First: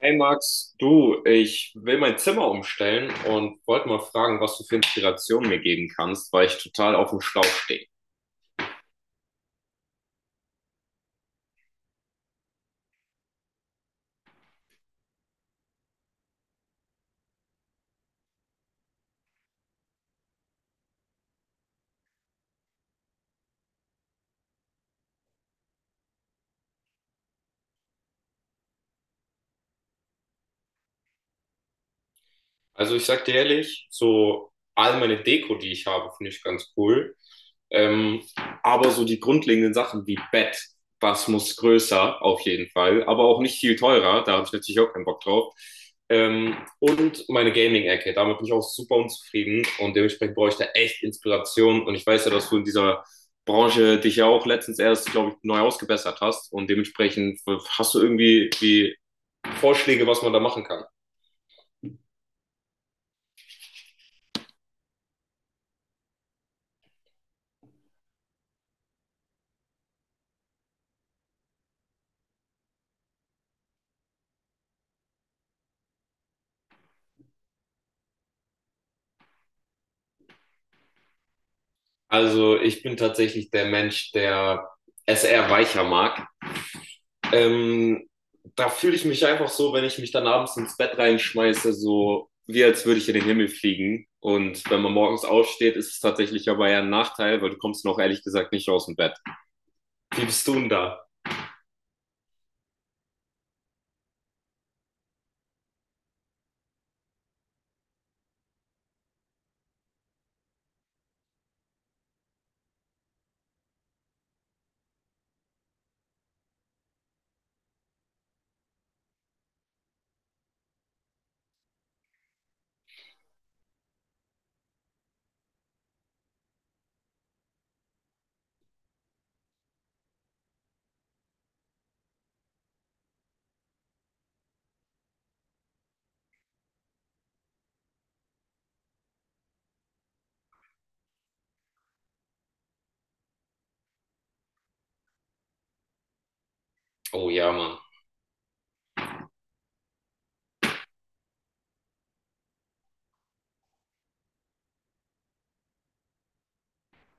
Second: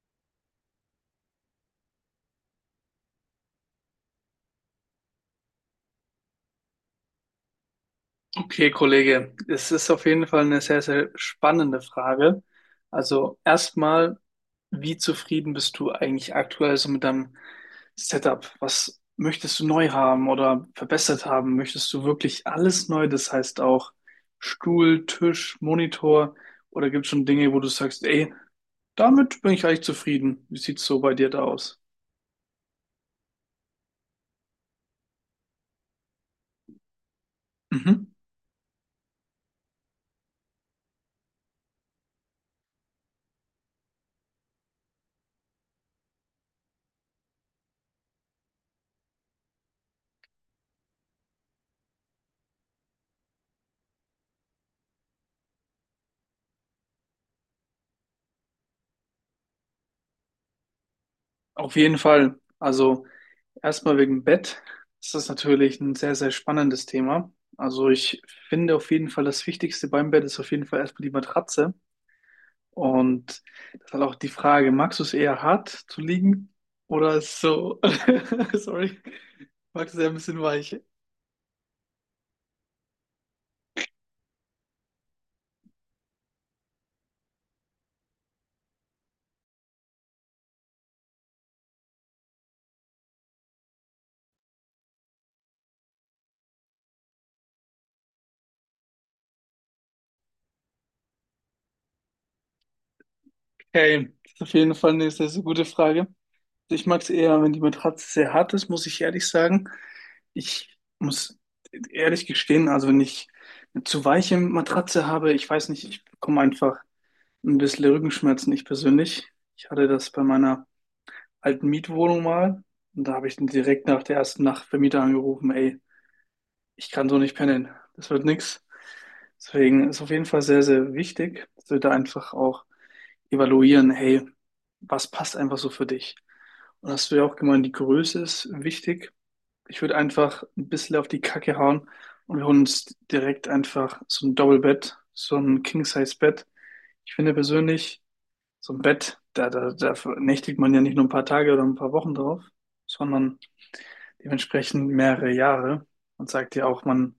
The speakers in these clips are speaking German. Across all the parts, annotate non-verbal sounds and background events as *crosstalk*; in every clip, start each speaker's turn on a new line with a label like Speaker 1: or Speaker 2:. Speaker 1: Hey Max, du, ich will mein Zimmer umstellen und wollte mal fragen, was du für Inspiration mir geben kannst, weil ich total auf dem Schlauch stehe.
Speaker 2: Okay, Kollege, es ist auf jeden Fall eine sehr, sehr spannende Frage. Also erstmal, wie zufrieden bist du eigentlich aktuell so mit deinem Setup? Was möchtest du neu haben oder verbessert haben? Möchtest du wirklich alles neu? Das heißt auch Stuhl, Tisch, Monitor oder gibt es schon Dinge, wo du sagst, ey, damit bin ich eigentlich zufrieden? Wie sieht's so bei dir da aus?
Speaker 1: Also ich sag dir ehrlich, so all meine Deko, die ich habe, finde ich ganz cool.
Speaker 2: Mhm.
Speaker 1: Ähm, aber so die grundlegenden Sachen wie Bett, was muss größer auf jeden Fall, aber auch nicht viel teurer, da habe ich natürlich auch keinen Bock drauf. Und meine Gaming-Ecke, damit bin ich auch super unzufrieden und dementsprechend brauche ich da echt Inspiration, und ich weiß ja, dass du in dieser Branche dich ja auch letztens erst, glaube ich, neu ausgebessert hast, und dementsprechend hast du irgendwie die Vorschläge, was man da machen kann.
Speaker 2: Auf jeden Fall. Also erstmal wegen Bett. Das ist natürlich ein sehr, sehr spannendes Thema. Also ich finde auf jeden Fall, das Wichtigste beim Bett ist auf jeden Fall erstmal die Matratze. Und das ist halt auch die Frage, magst du es eher hart zu liegen oder so, *laughs* sorry, magst du es eher ein bisschen weich?
Speaker 1: Also ich bin tatsächlich der Mensch, der es eher weicher mag. Ähm, Da fühle ich mich einfach so, wenn ich mich dann abends ins Bett reinschmeiße, so wie als würde ich in den Himmel fliegen. Und wenn man morgens aufsteht, ist es tatsächlich aber eher ein Nachteil, weil du kommst noch ehrlich gesagt nicht aus dem Bett. Wie bist du denn da?
Speaker 2: Okay, das ist auf jeden Fall eine sehr, sehr gute Frage. Ich mag es eher, wenn die Matratze sehr hart ist, muss ich ehrlich sagen. Ich muss ehrlich gestehen, also wenn ich eine zu weiche Matratze habe, ich weiß nicht, ich bekomme einfach ein bisschen Rückenschmerzen, ich persönlich. Ich hatte das bei meiner alten Mietwohnung mal und da habe ich dann direkt nach der ersten Nacht Vermieter angerufen, ey, ich kann so nicht pennen, das wird nix. Deswegen ist auf jeden Fall sehr, sehr wichtig, dass wir da einfach auch evaluieren, hey, was passt einfach so für dich? Und hast du ja auch gemeint, die Größe ist wichtig. Ich würde einfach ein bisschen auf die Kacke hauen und wir holen uns direkt einfach so ein Double-Bett, so ein King-Size-Bett. Ich
Speaker 1: Oh
Speaker 2: finde
Speaker 1: ja, Mann.
Speaker 2: persönlich, so ein Bett, da nächtigt man ja nicht nur ein paar Tage oder ein paar Wochen drauf, sondern dementsprechend mehrere Jahre. Man sagt ja auch, man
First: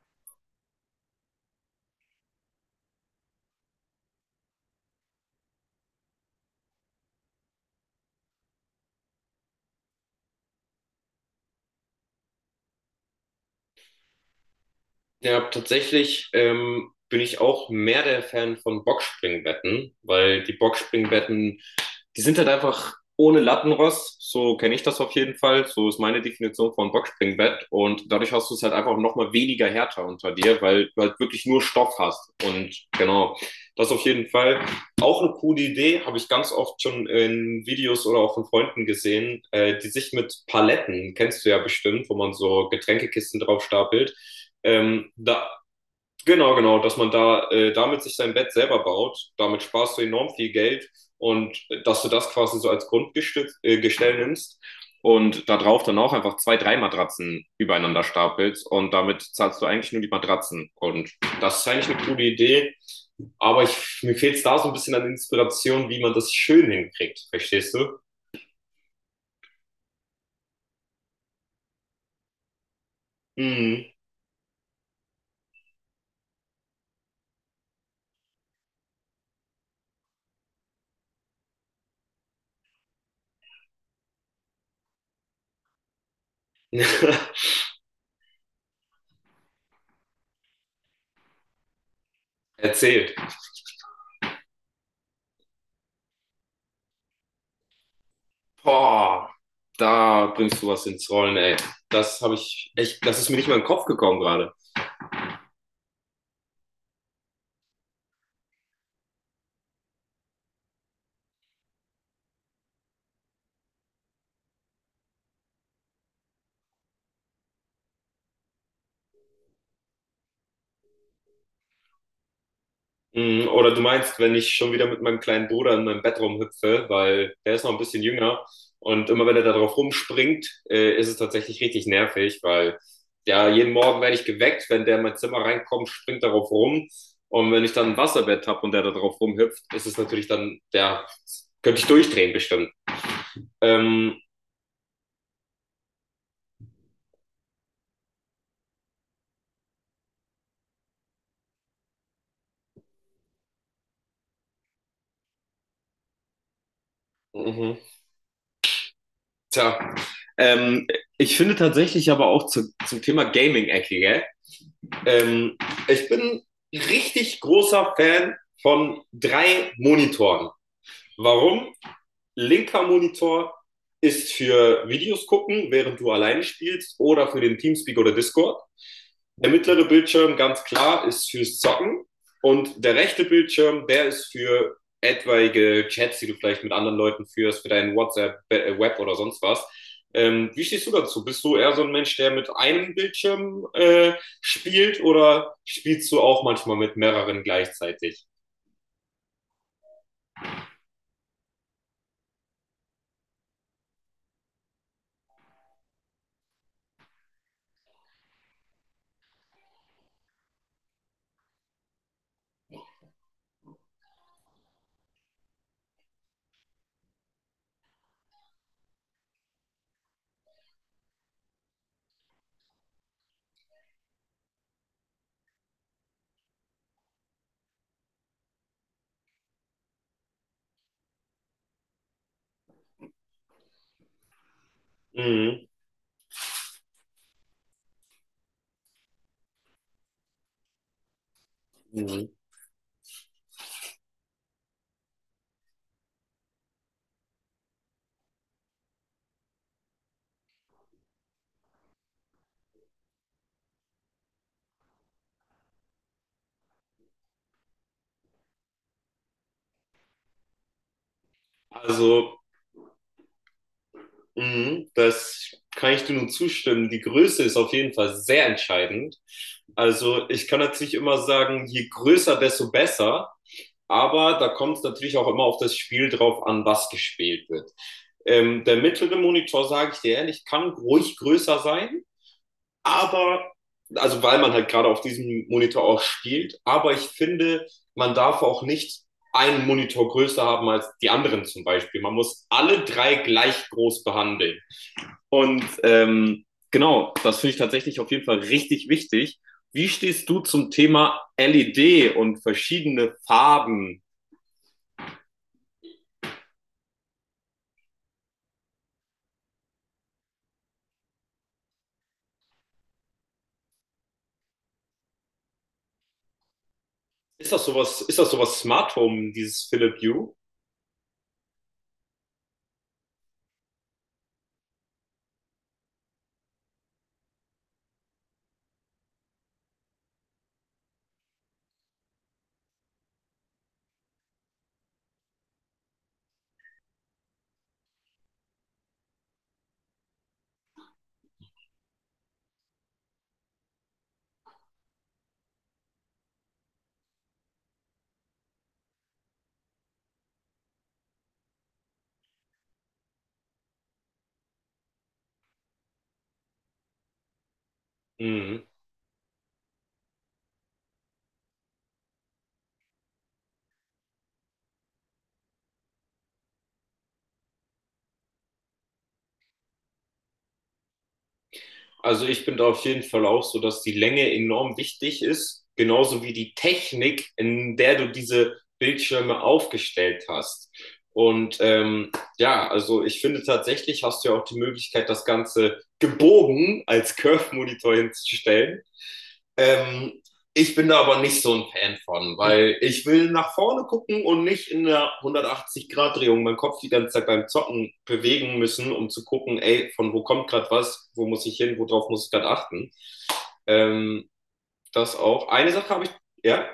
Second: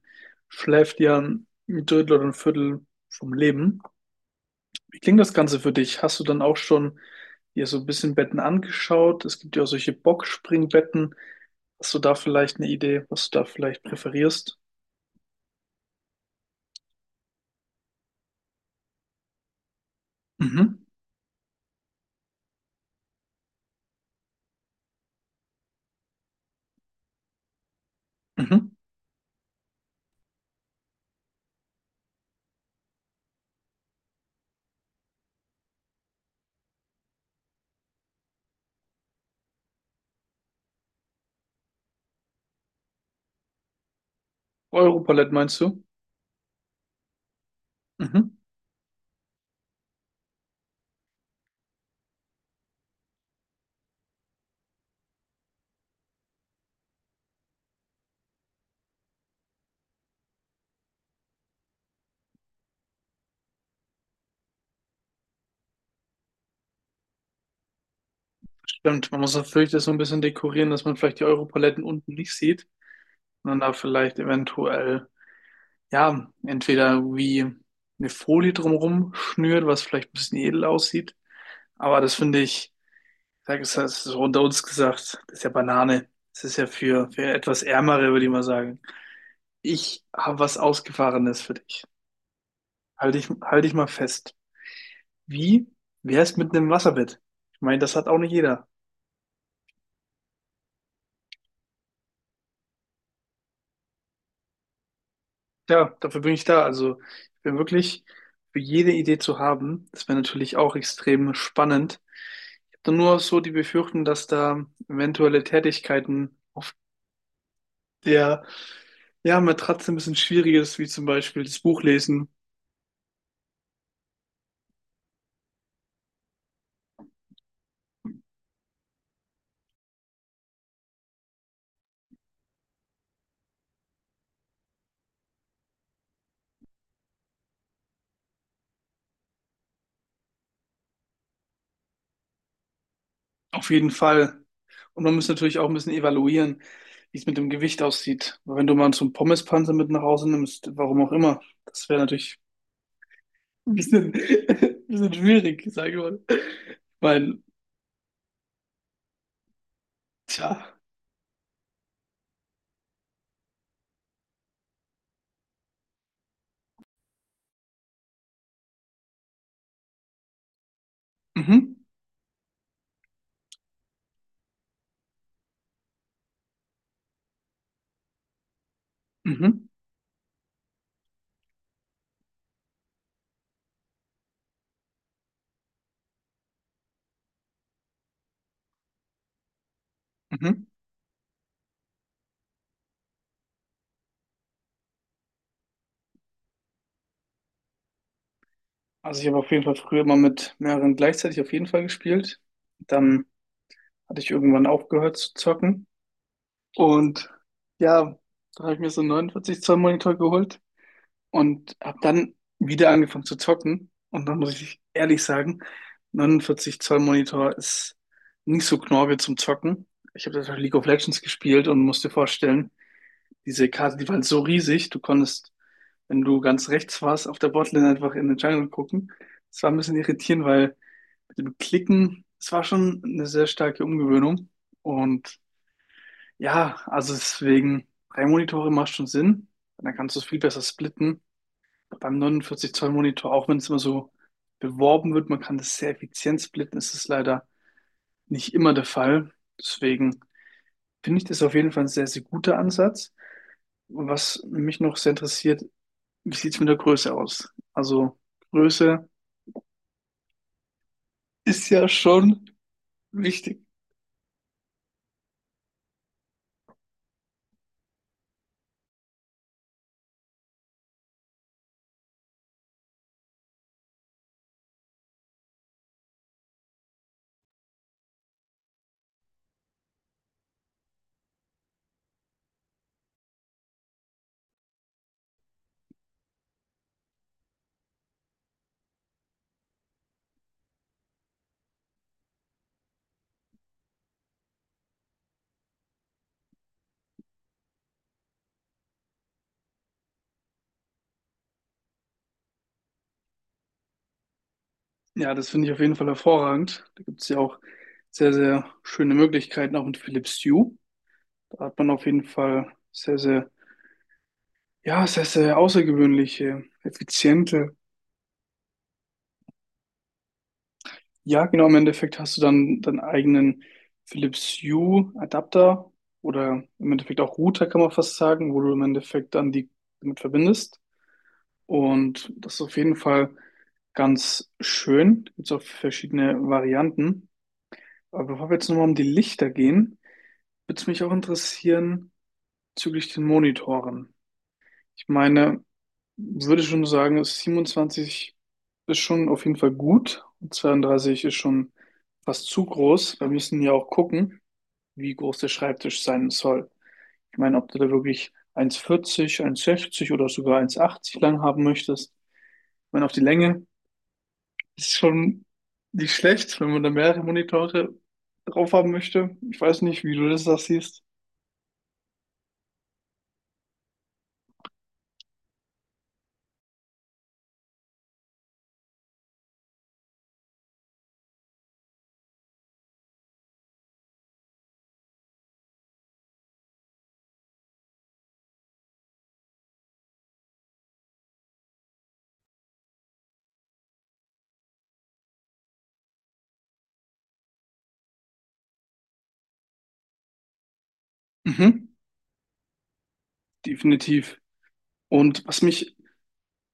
Speaker 2: schläft ja ein Drittel oder ein Viertel vom Leben. Wie klingt das Ganze für dich? Hast du dann auch schon dir so ein bisschen Betten angeschaut? Es gibt ja auch solche Boxspringbetten. Hast du da vielleicht eine Idee, was du da vielleicht präferierst?
Speaker 1: Ja, tatsächlich bin ich auch mehr der Fan von Boxspringbetten, weil die
Speaker 2: Mhm.
Speaker 1: Boxspringbetten die sind halt einfach ohne Lattenrost, so kenne ich das auf jeden Fall, so ist meine Definition von Boxspringbett, und dadurch hast du es halt
Speaker 2: Mhm.
Speaker 1: einfach nochmal weniger härter unter dir, weil du halt wirklich nur Stoff hast und genau, das auf jeden Fall. Auch eine coole Idee, habe ich ganz oft schon in Videos oder auch von Freunden gesehen, die sich mit Paletten, kennst du ja bestimmt, wo man so Getränkekisten drauf stapelt,
Speaker 2: Europaletten
Speaker 1: da
Speaker 2: meinst du?
Speaker 1: Genau, genau, dass man da damit sich
Speaker 2: Mhm.
Speaker 1: sein Bett selber baut, damit sparst du enorm viel Geld, und dass du das quasi so als Grundgestell Gestell nimmst und da drauf dann auch einfach zwei, drei Matratzen übereinander stapelst, und damit zahlst du eigentlich nur die Matratzen, und das ist eigentlich eine coole Idee, aber mir fehlt es da so ein bisschen an Inspiration, wie man das schön hinkriegt, verstehst du?
Speaker 2: Stimmt, man muss natürlich das so ein bisschen dekorieren, dass man vielleicht die Europaletten unten nicht sieht, sondern da
Speaker 1: Mhm.
Speaker 2: vielleicht eventuell, ja, entweder wie eine Folie drumherum schnürt, was vielleicht ein bisschen edel aussieht. Aber das finde ich. Sag es, das ist unter uns gesagt. Das ist ja Banane. Das ist ja für
Speaker 1: *laughs*
Speaker 2: etwas Ärmere, würde ich mal sagen. Ich habe was Ausgefahrenes für dich. Halt
Speaker 1: Erzählt.
Speaker 2: dich, halt dich mal fest. Wie wär's mit einem Wasserbett? Ich meine, das hat auch nicht jeder.
Speaker 1: Boah, da bringst du was ins Rollen, ey. Das habe ich echt, das ist mir nicht mal in den Kopf gekommen gerade.
Speaker 2: Ja, dafür bin ich da. Also, ich bin wirklich für jede Idee zu haben. Das wäre natürlich auch extrem spannend. Ich habe nur so die Befürchtung, dass da eventuelle Tätigkeiten auf der, ja, Matratze ein bisschen schwierig ist, wie zum Beispiel das Buch lesen.
Speaker 1: Mm. Oder du meinst, wenn ich schon wieder mit meinem kleinen Bruder in meinem Bett rumhüpfe, weil der ist noch ein bisschen jünger, und immer wenn er da drauf rumspringt, ist es tatsächlich richtig nervig, weil ja, jeden Morgen werde ich geweckt, wenn der in mein Zimmer reinkommt, springt darauf rum, und wenn ich dann ein Wasserbett habe und der da drauf rumhüpft, ist es natürlich dann, ja, könnte ich durchdrehen bestimmt.
Speaker 2: Auf jeden
Speaker 1: Ähm,
Speaker 2: Fall. Und man muss natürlich auch ein bisschen evaluieren, wie es mit dem Gewicht aussieht. Weil wenn du mal so einen Pommespanzer mit nach Hause nimmst, warum auch immer, das wäre natürlich ein bisschen, *laughs* ein bisschen schwierig, sage ich mal. Weil,
Speaker 1: mhm. Tja,
Speaker 2: tja,
Speaker 1: ähm, Ich finde tatsächlich aber auch zum Thema Gaming-Ecke, gell? Ähm, Ich bin richtig großer Fan von drei Monitoren. Warum?
Speaker 2: mhm,
Speaker 1: Linker Monitor ist für Videos gucken, während du alleine spielst, oder für den Teamspeak oder Discord. Der
Speaker 2: mhm,
Speaker 1: mittlere Bildschirm, ganz klar, ist fürs Zocken. Und der rechte Bildschirm, der ist für etwaige Chats, die du vielleicht mit anderen Leuten führst, für deinen WhatsApp, Web oder sonst was. Wie
Speaker 2: mhm.
Speaker 1: stehst du dazu? Bist du eher so ein Mensch, der mit einem Bildschirm spielt, oder spielst du auch manchmal mit mehreren gleichzeitig?
Speaker 2: Also ich habe auf jeden Fall früher mal mit mehreren gleichzeitig auf jeden Fall gespielt. Dann hatte ich irgendwann aufgehört zu zocken. Und ja, da habe ich mir so einen 49 Zoll Monitor geholt, und habe dann wieder angefangen zu zocken. Und dann muss ich ehrlich sagen, 49 Zoll Monitor ist nicht so knorke zum Zocken. Ich habe das auf League of Legends gespielt und musste vorstellen, diese Karte, die war halt so riesig, du konntest, wenn du ganz rechts warst, auf der Botlane einfach in den Jungle gucken. Das war ein bisschen irritierend, weil mit dem Klicken, es war schon eine sehr starke Umgewöhnung. Und
Speaker 1: Mhm.
Speaker 2: ja, also deswegen, 3 Monitore macht schon Sinn. Dann kannst du es viel besser splitten. Beim
Speaker 1: Mhm.
Speaker 2: 49 Zoll Monitor, auch wenn es immer so beworben wird, man kann das sehr effizient splitten, ist es leider nicht immer der Fall. Deswegen finde ich das auf jeden Fall ein sehr, sehr guter Ansatz. Was mich noch sehr interessiert, wie sieht es mit der Größe aus? Also Größe ist ja
Speaker 1: Also
Speaker 2: schon wichtig.
Speaker 1: mhm, das kann ich dir nur zustimmen. Die Größe ist auf jeden Fall sehr entscheidend. Also ich kann natürlich immer sagen, je größer, desto besser. Aber da kommt es natürlich auch immer auf das Spiel drauf an, was gespielt wird. Der mittlere Monitor, sage ich dir ehrlich, kann ruhig größer sein, aber, also weil man halt gerade auf diesem Monitor auch spielt, aber ich finde, man darf auch nicht einen Monitor größer haben als die anderen zum Beispiel. Man muss alle drei gleich groß behandeln. Und genau, das finde ich tatsächlich auf jeden Fall richtig wichtig. Wie stehst du zum Thema LED und verschiedene Farben?
Speaker 2: Ja, das finde ich auf jeden Fall hervorragend. Da gibt es ja auch sehr, sehr schöne Möglichkeiten, auch mit Philips Hue. Da hat man auf jeden Fall sehr, sehr, ja, sehr, sehr außergewöhnliche,
Speaker 1: Ist das
Speaker 2: effiziente.
Speaker 1: sowas Smart Home, dieses Philips Hue?
Speaker 2: Ja, genau, im Endeffekt hast du dann deinen eigenen Philips Hue Adapter oder im Endeffekt auch Router, kann man fast sagen, wo du im Endeffekt dann die damit verbindest. Und das ist auf jeden Fall ganz schön. Gibt auch verschiedene Varianten. Aber bevor wir jetzt nochmal um die Lichter gehen, würde es mich auch interessieren bezüglich den Monitoren. Ich meine, würde schon sagen, 27 ist schon auf jeden Fall gut und 32 ist schon fast zu groß. Wir müssen ja auch gucken, wie groß der Schreibtisch sein soll. Ich meine, ob du da wirklich
Speaker 1: Mhm.
Speaker 2: 1,40, 1,60 oder sogar 1,80 lang haben möchtest. Ich meine, auf die Länge ist schon nicht schlecht, wenn man da mehrere Monitore drauf haben möchte. Ich weiß nicht, wie du das da siehst.
Speaker 1: Also ich bin da auf jeden Fall auch so, dass die Länge enorm wichtig ist, genauso wie die Technik, in der du diese Bildschirme aufgestellt hast. Und ja, also ich finde, tatsächlich hast du ja auch die Möglichkeit, das Ganze gebogen als Curve-Monitor hinzustellen. Ähm, Ich bin da aber nicht so ein Fan von, weil ich will nach vorne gucken und nicht in der 180-Grad-Drehung meinen Kopf die ganze Zeit beim Zocken bewegen müssen, um zu gucken, ey, von wo kommt gerade was, wo muss ich hin,
Speaker 2: Mhm,
Speaker 1: worauf muss ich gerade achten. Ähm,
Speaker 2: definitiv.
Speaker 1: Das
Speaker 2: Und
Speaker 1: auch.
Speaker 2: was
Speaker 1: Eine Sache
Speaker 2: mich
Speaker 1: habe ich, ja,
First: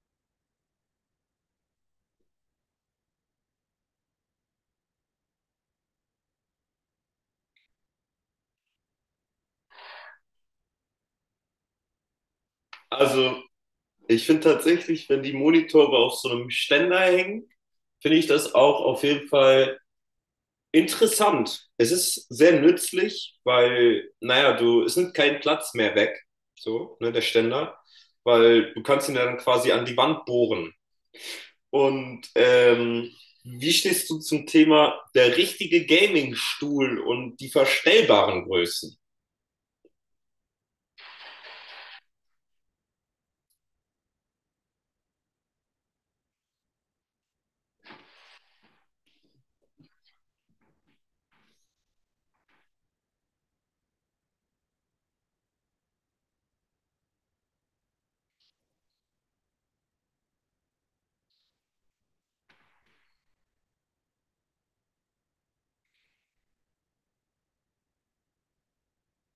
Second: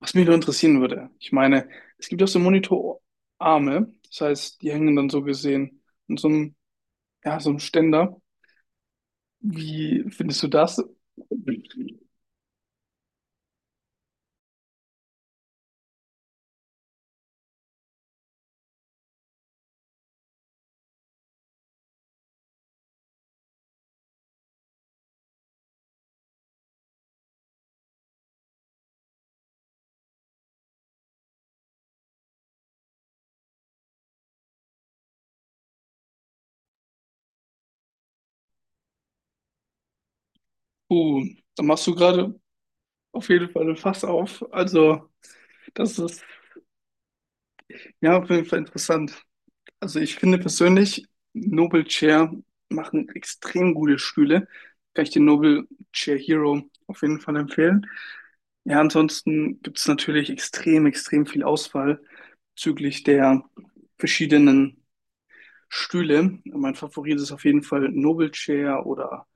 Speaker 2: Was mich nur interessieren würde, ich meine, es gibt ja auch so Monitorarme, das heißt, die hängen dann so gesehen in so einem, ja, so einem Ständer. Wie findest du das?
Speaker 1: also ich finde tatsächlich, wenn die Monitore auf so einem Ständer hängen, finde ich das auch auf jeden Fall interessant. Es ist sehr nützlich, weil, naja, du, es nimmt keinen Platz mehr weg, so, ne, der Ständer, weil du kannst ihn dann quasi an die Wand bohren. Und wie stehst du zum Thema der richtige Gaming-Stuhl und die verstellbaren Größen?
Speaker 2: Uh, Da machst du gerade auf jeden Fall ein Fass auf. Also, das ist ja auf jeden Fall interessant. Also ich finde persönlich, Nobel Chair machen extrem gute Stühle. Kann ich den Nobel Chair Hero auf jeden Fall empfehlen. Ja, ansonsten gibt es natürlich extrem, extrem viel Auswahl bezüglich der verschiedenen Stühle. Mein Favorit ist auf jeden Fall Nobel Chair oder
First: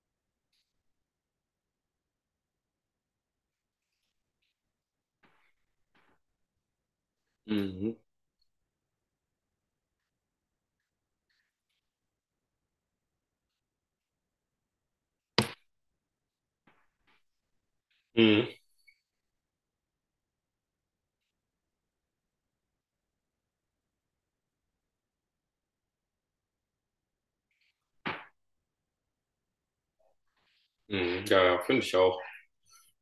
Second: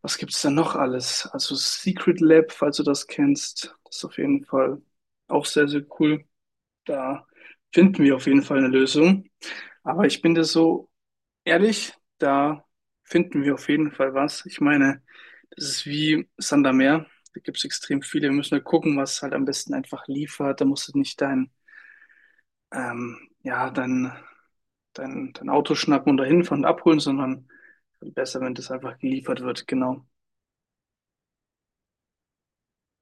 Speaker 2: was gibt es da noch alles? Also Secret Lab, falls du das kennst, ist auf jeden Fall auch sehr, sehr cool. Da
Speaker 1: Mhm.
Speaker 2: finden wir auf jeden Fall eine Lösung. Aber ich bin dir so ehrlich, da finden wir auf jeden Fall was. Ich meine, das ist wie Sand am Meer. Da gibt es extrem viele. Wir müssen
Speaker 1: Mhm.
Speaker 2: halt gucken, was halt am besten einfach liefert. Da musst du nicht dein, ja, dein, dein, dein Auto schnappen und dahin fahren und abholen, sondern besser, wenn das einfach geliefert wird. Genau.
Speaker 1: Mhm. Ja, ja, finde ich auch.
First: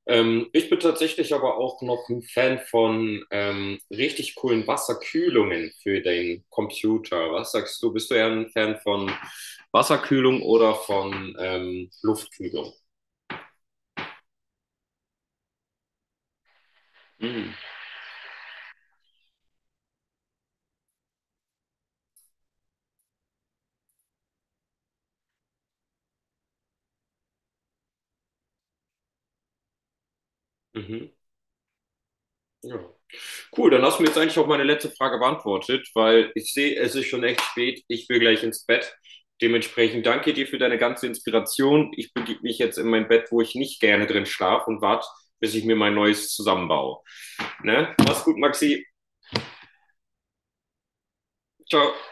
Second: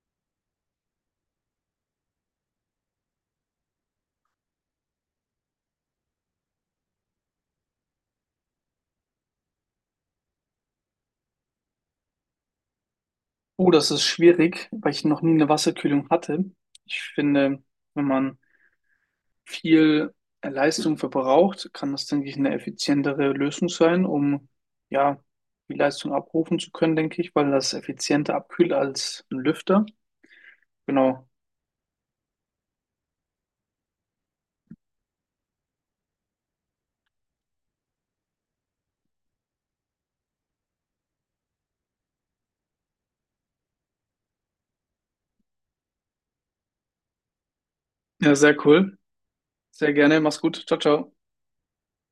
Speaker 1: Ich bin tatsächlich aber auch noch ein Fan von richtig coolen Wasserkühlungen für den Computer. Was sagst du? Bist du eher ein Fan von Wasserkühlung oder von Luftkühlung?
Speaker 2: Oh, das ist schwierig, weil ich noch nie eine Wasserkühlung hatte. Ich
Speaker 1: Mhm.
Speaker 2: finde, wenn man viel Leistung verbraucht, kann das, denke ich, eine effizientere Lösung sein, um ja die Leistung abrufen zu können, denke ich, weil das effizienter abkühlt als ein Lüfter.
Speaker 1: Mhm.
Speaker 2: Genau.
Speaker 1: Ja. Cool, dann hast du mir jetzt eigentlich auch meine letzte Frage beantwortet, weil ich sehe, es ist schon echt spät. Ich will gleich ins Bett. Dementsprechend danke dir für deine ganze Inspiration. Ich begebe mich jetzt in mein Bett, wo ich nicht gerne drin schlafe, und warte, bis ich mir mein neues zusammenbaue. Ne? Mach's
Speaker 2: Ja,
Speaker 1: gut,
Speaker 2: sehr
Speaker 1: Maxi.
Speaker 2: cool. Sehr gerne. Mach's gut. Ciao, ciao.
Speaker 1: Ciao.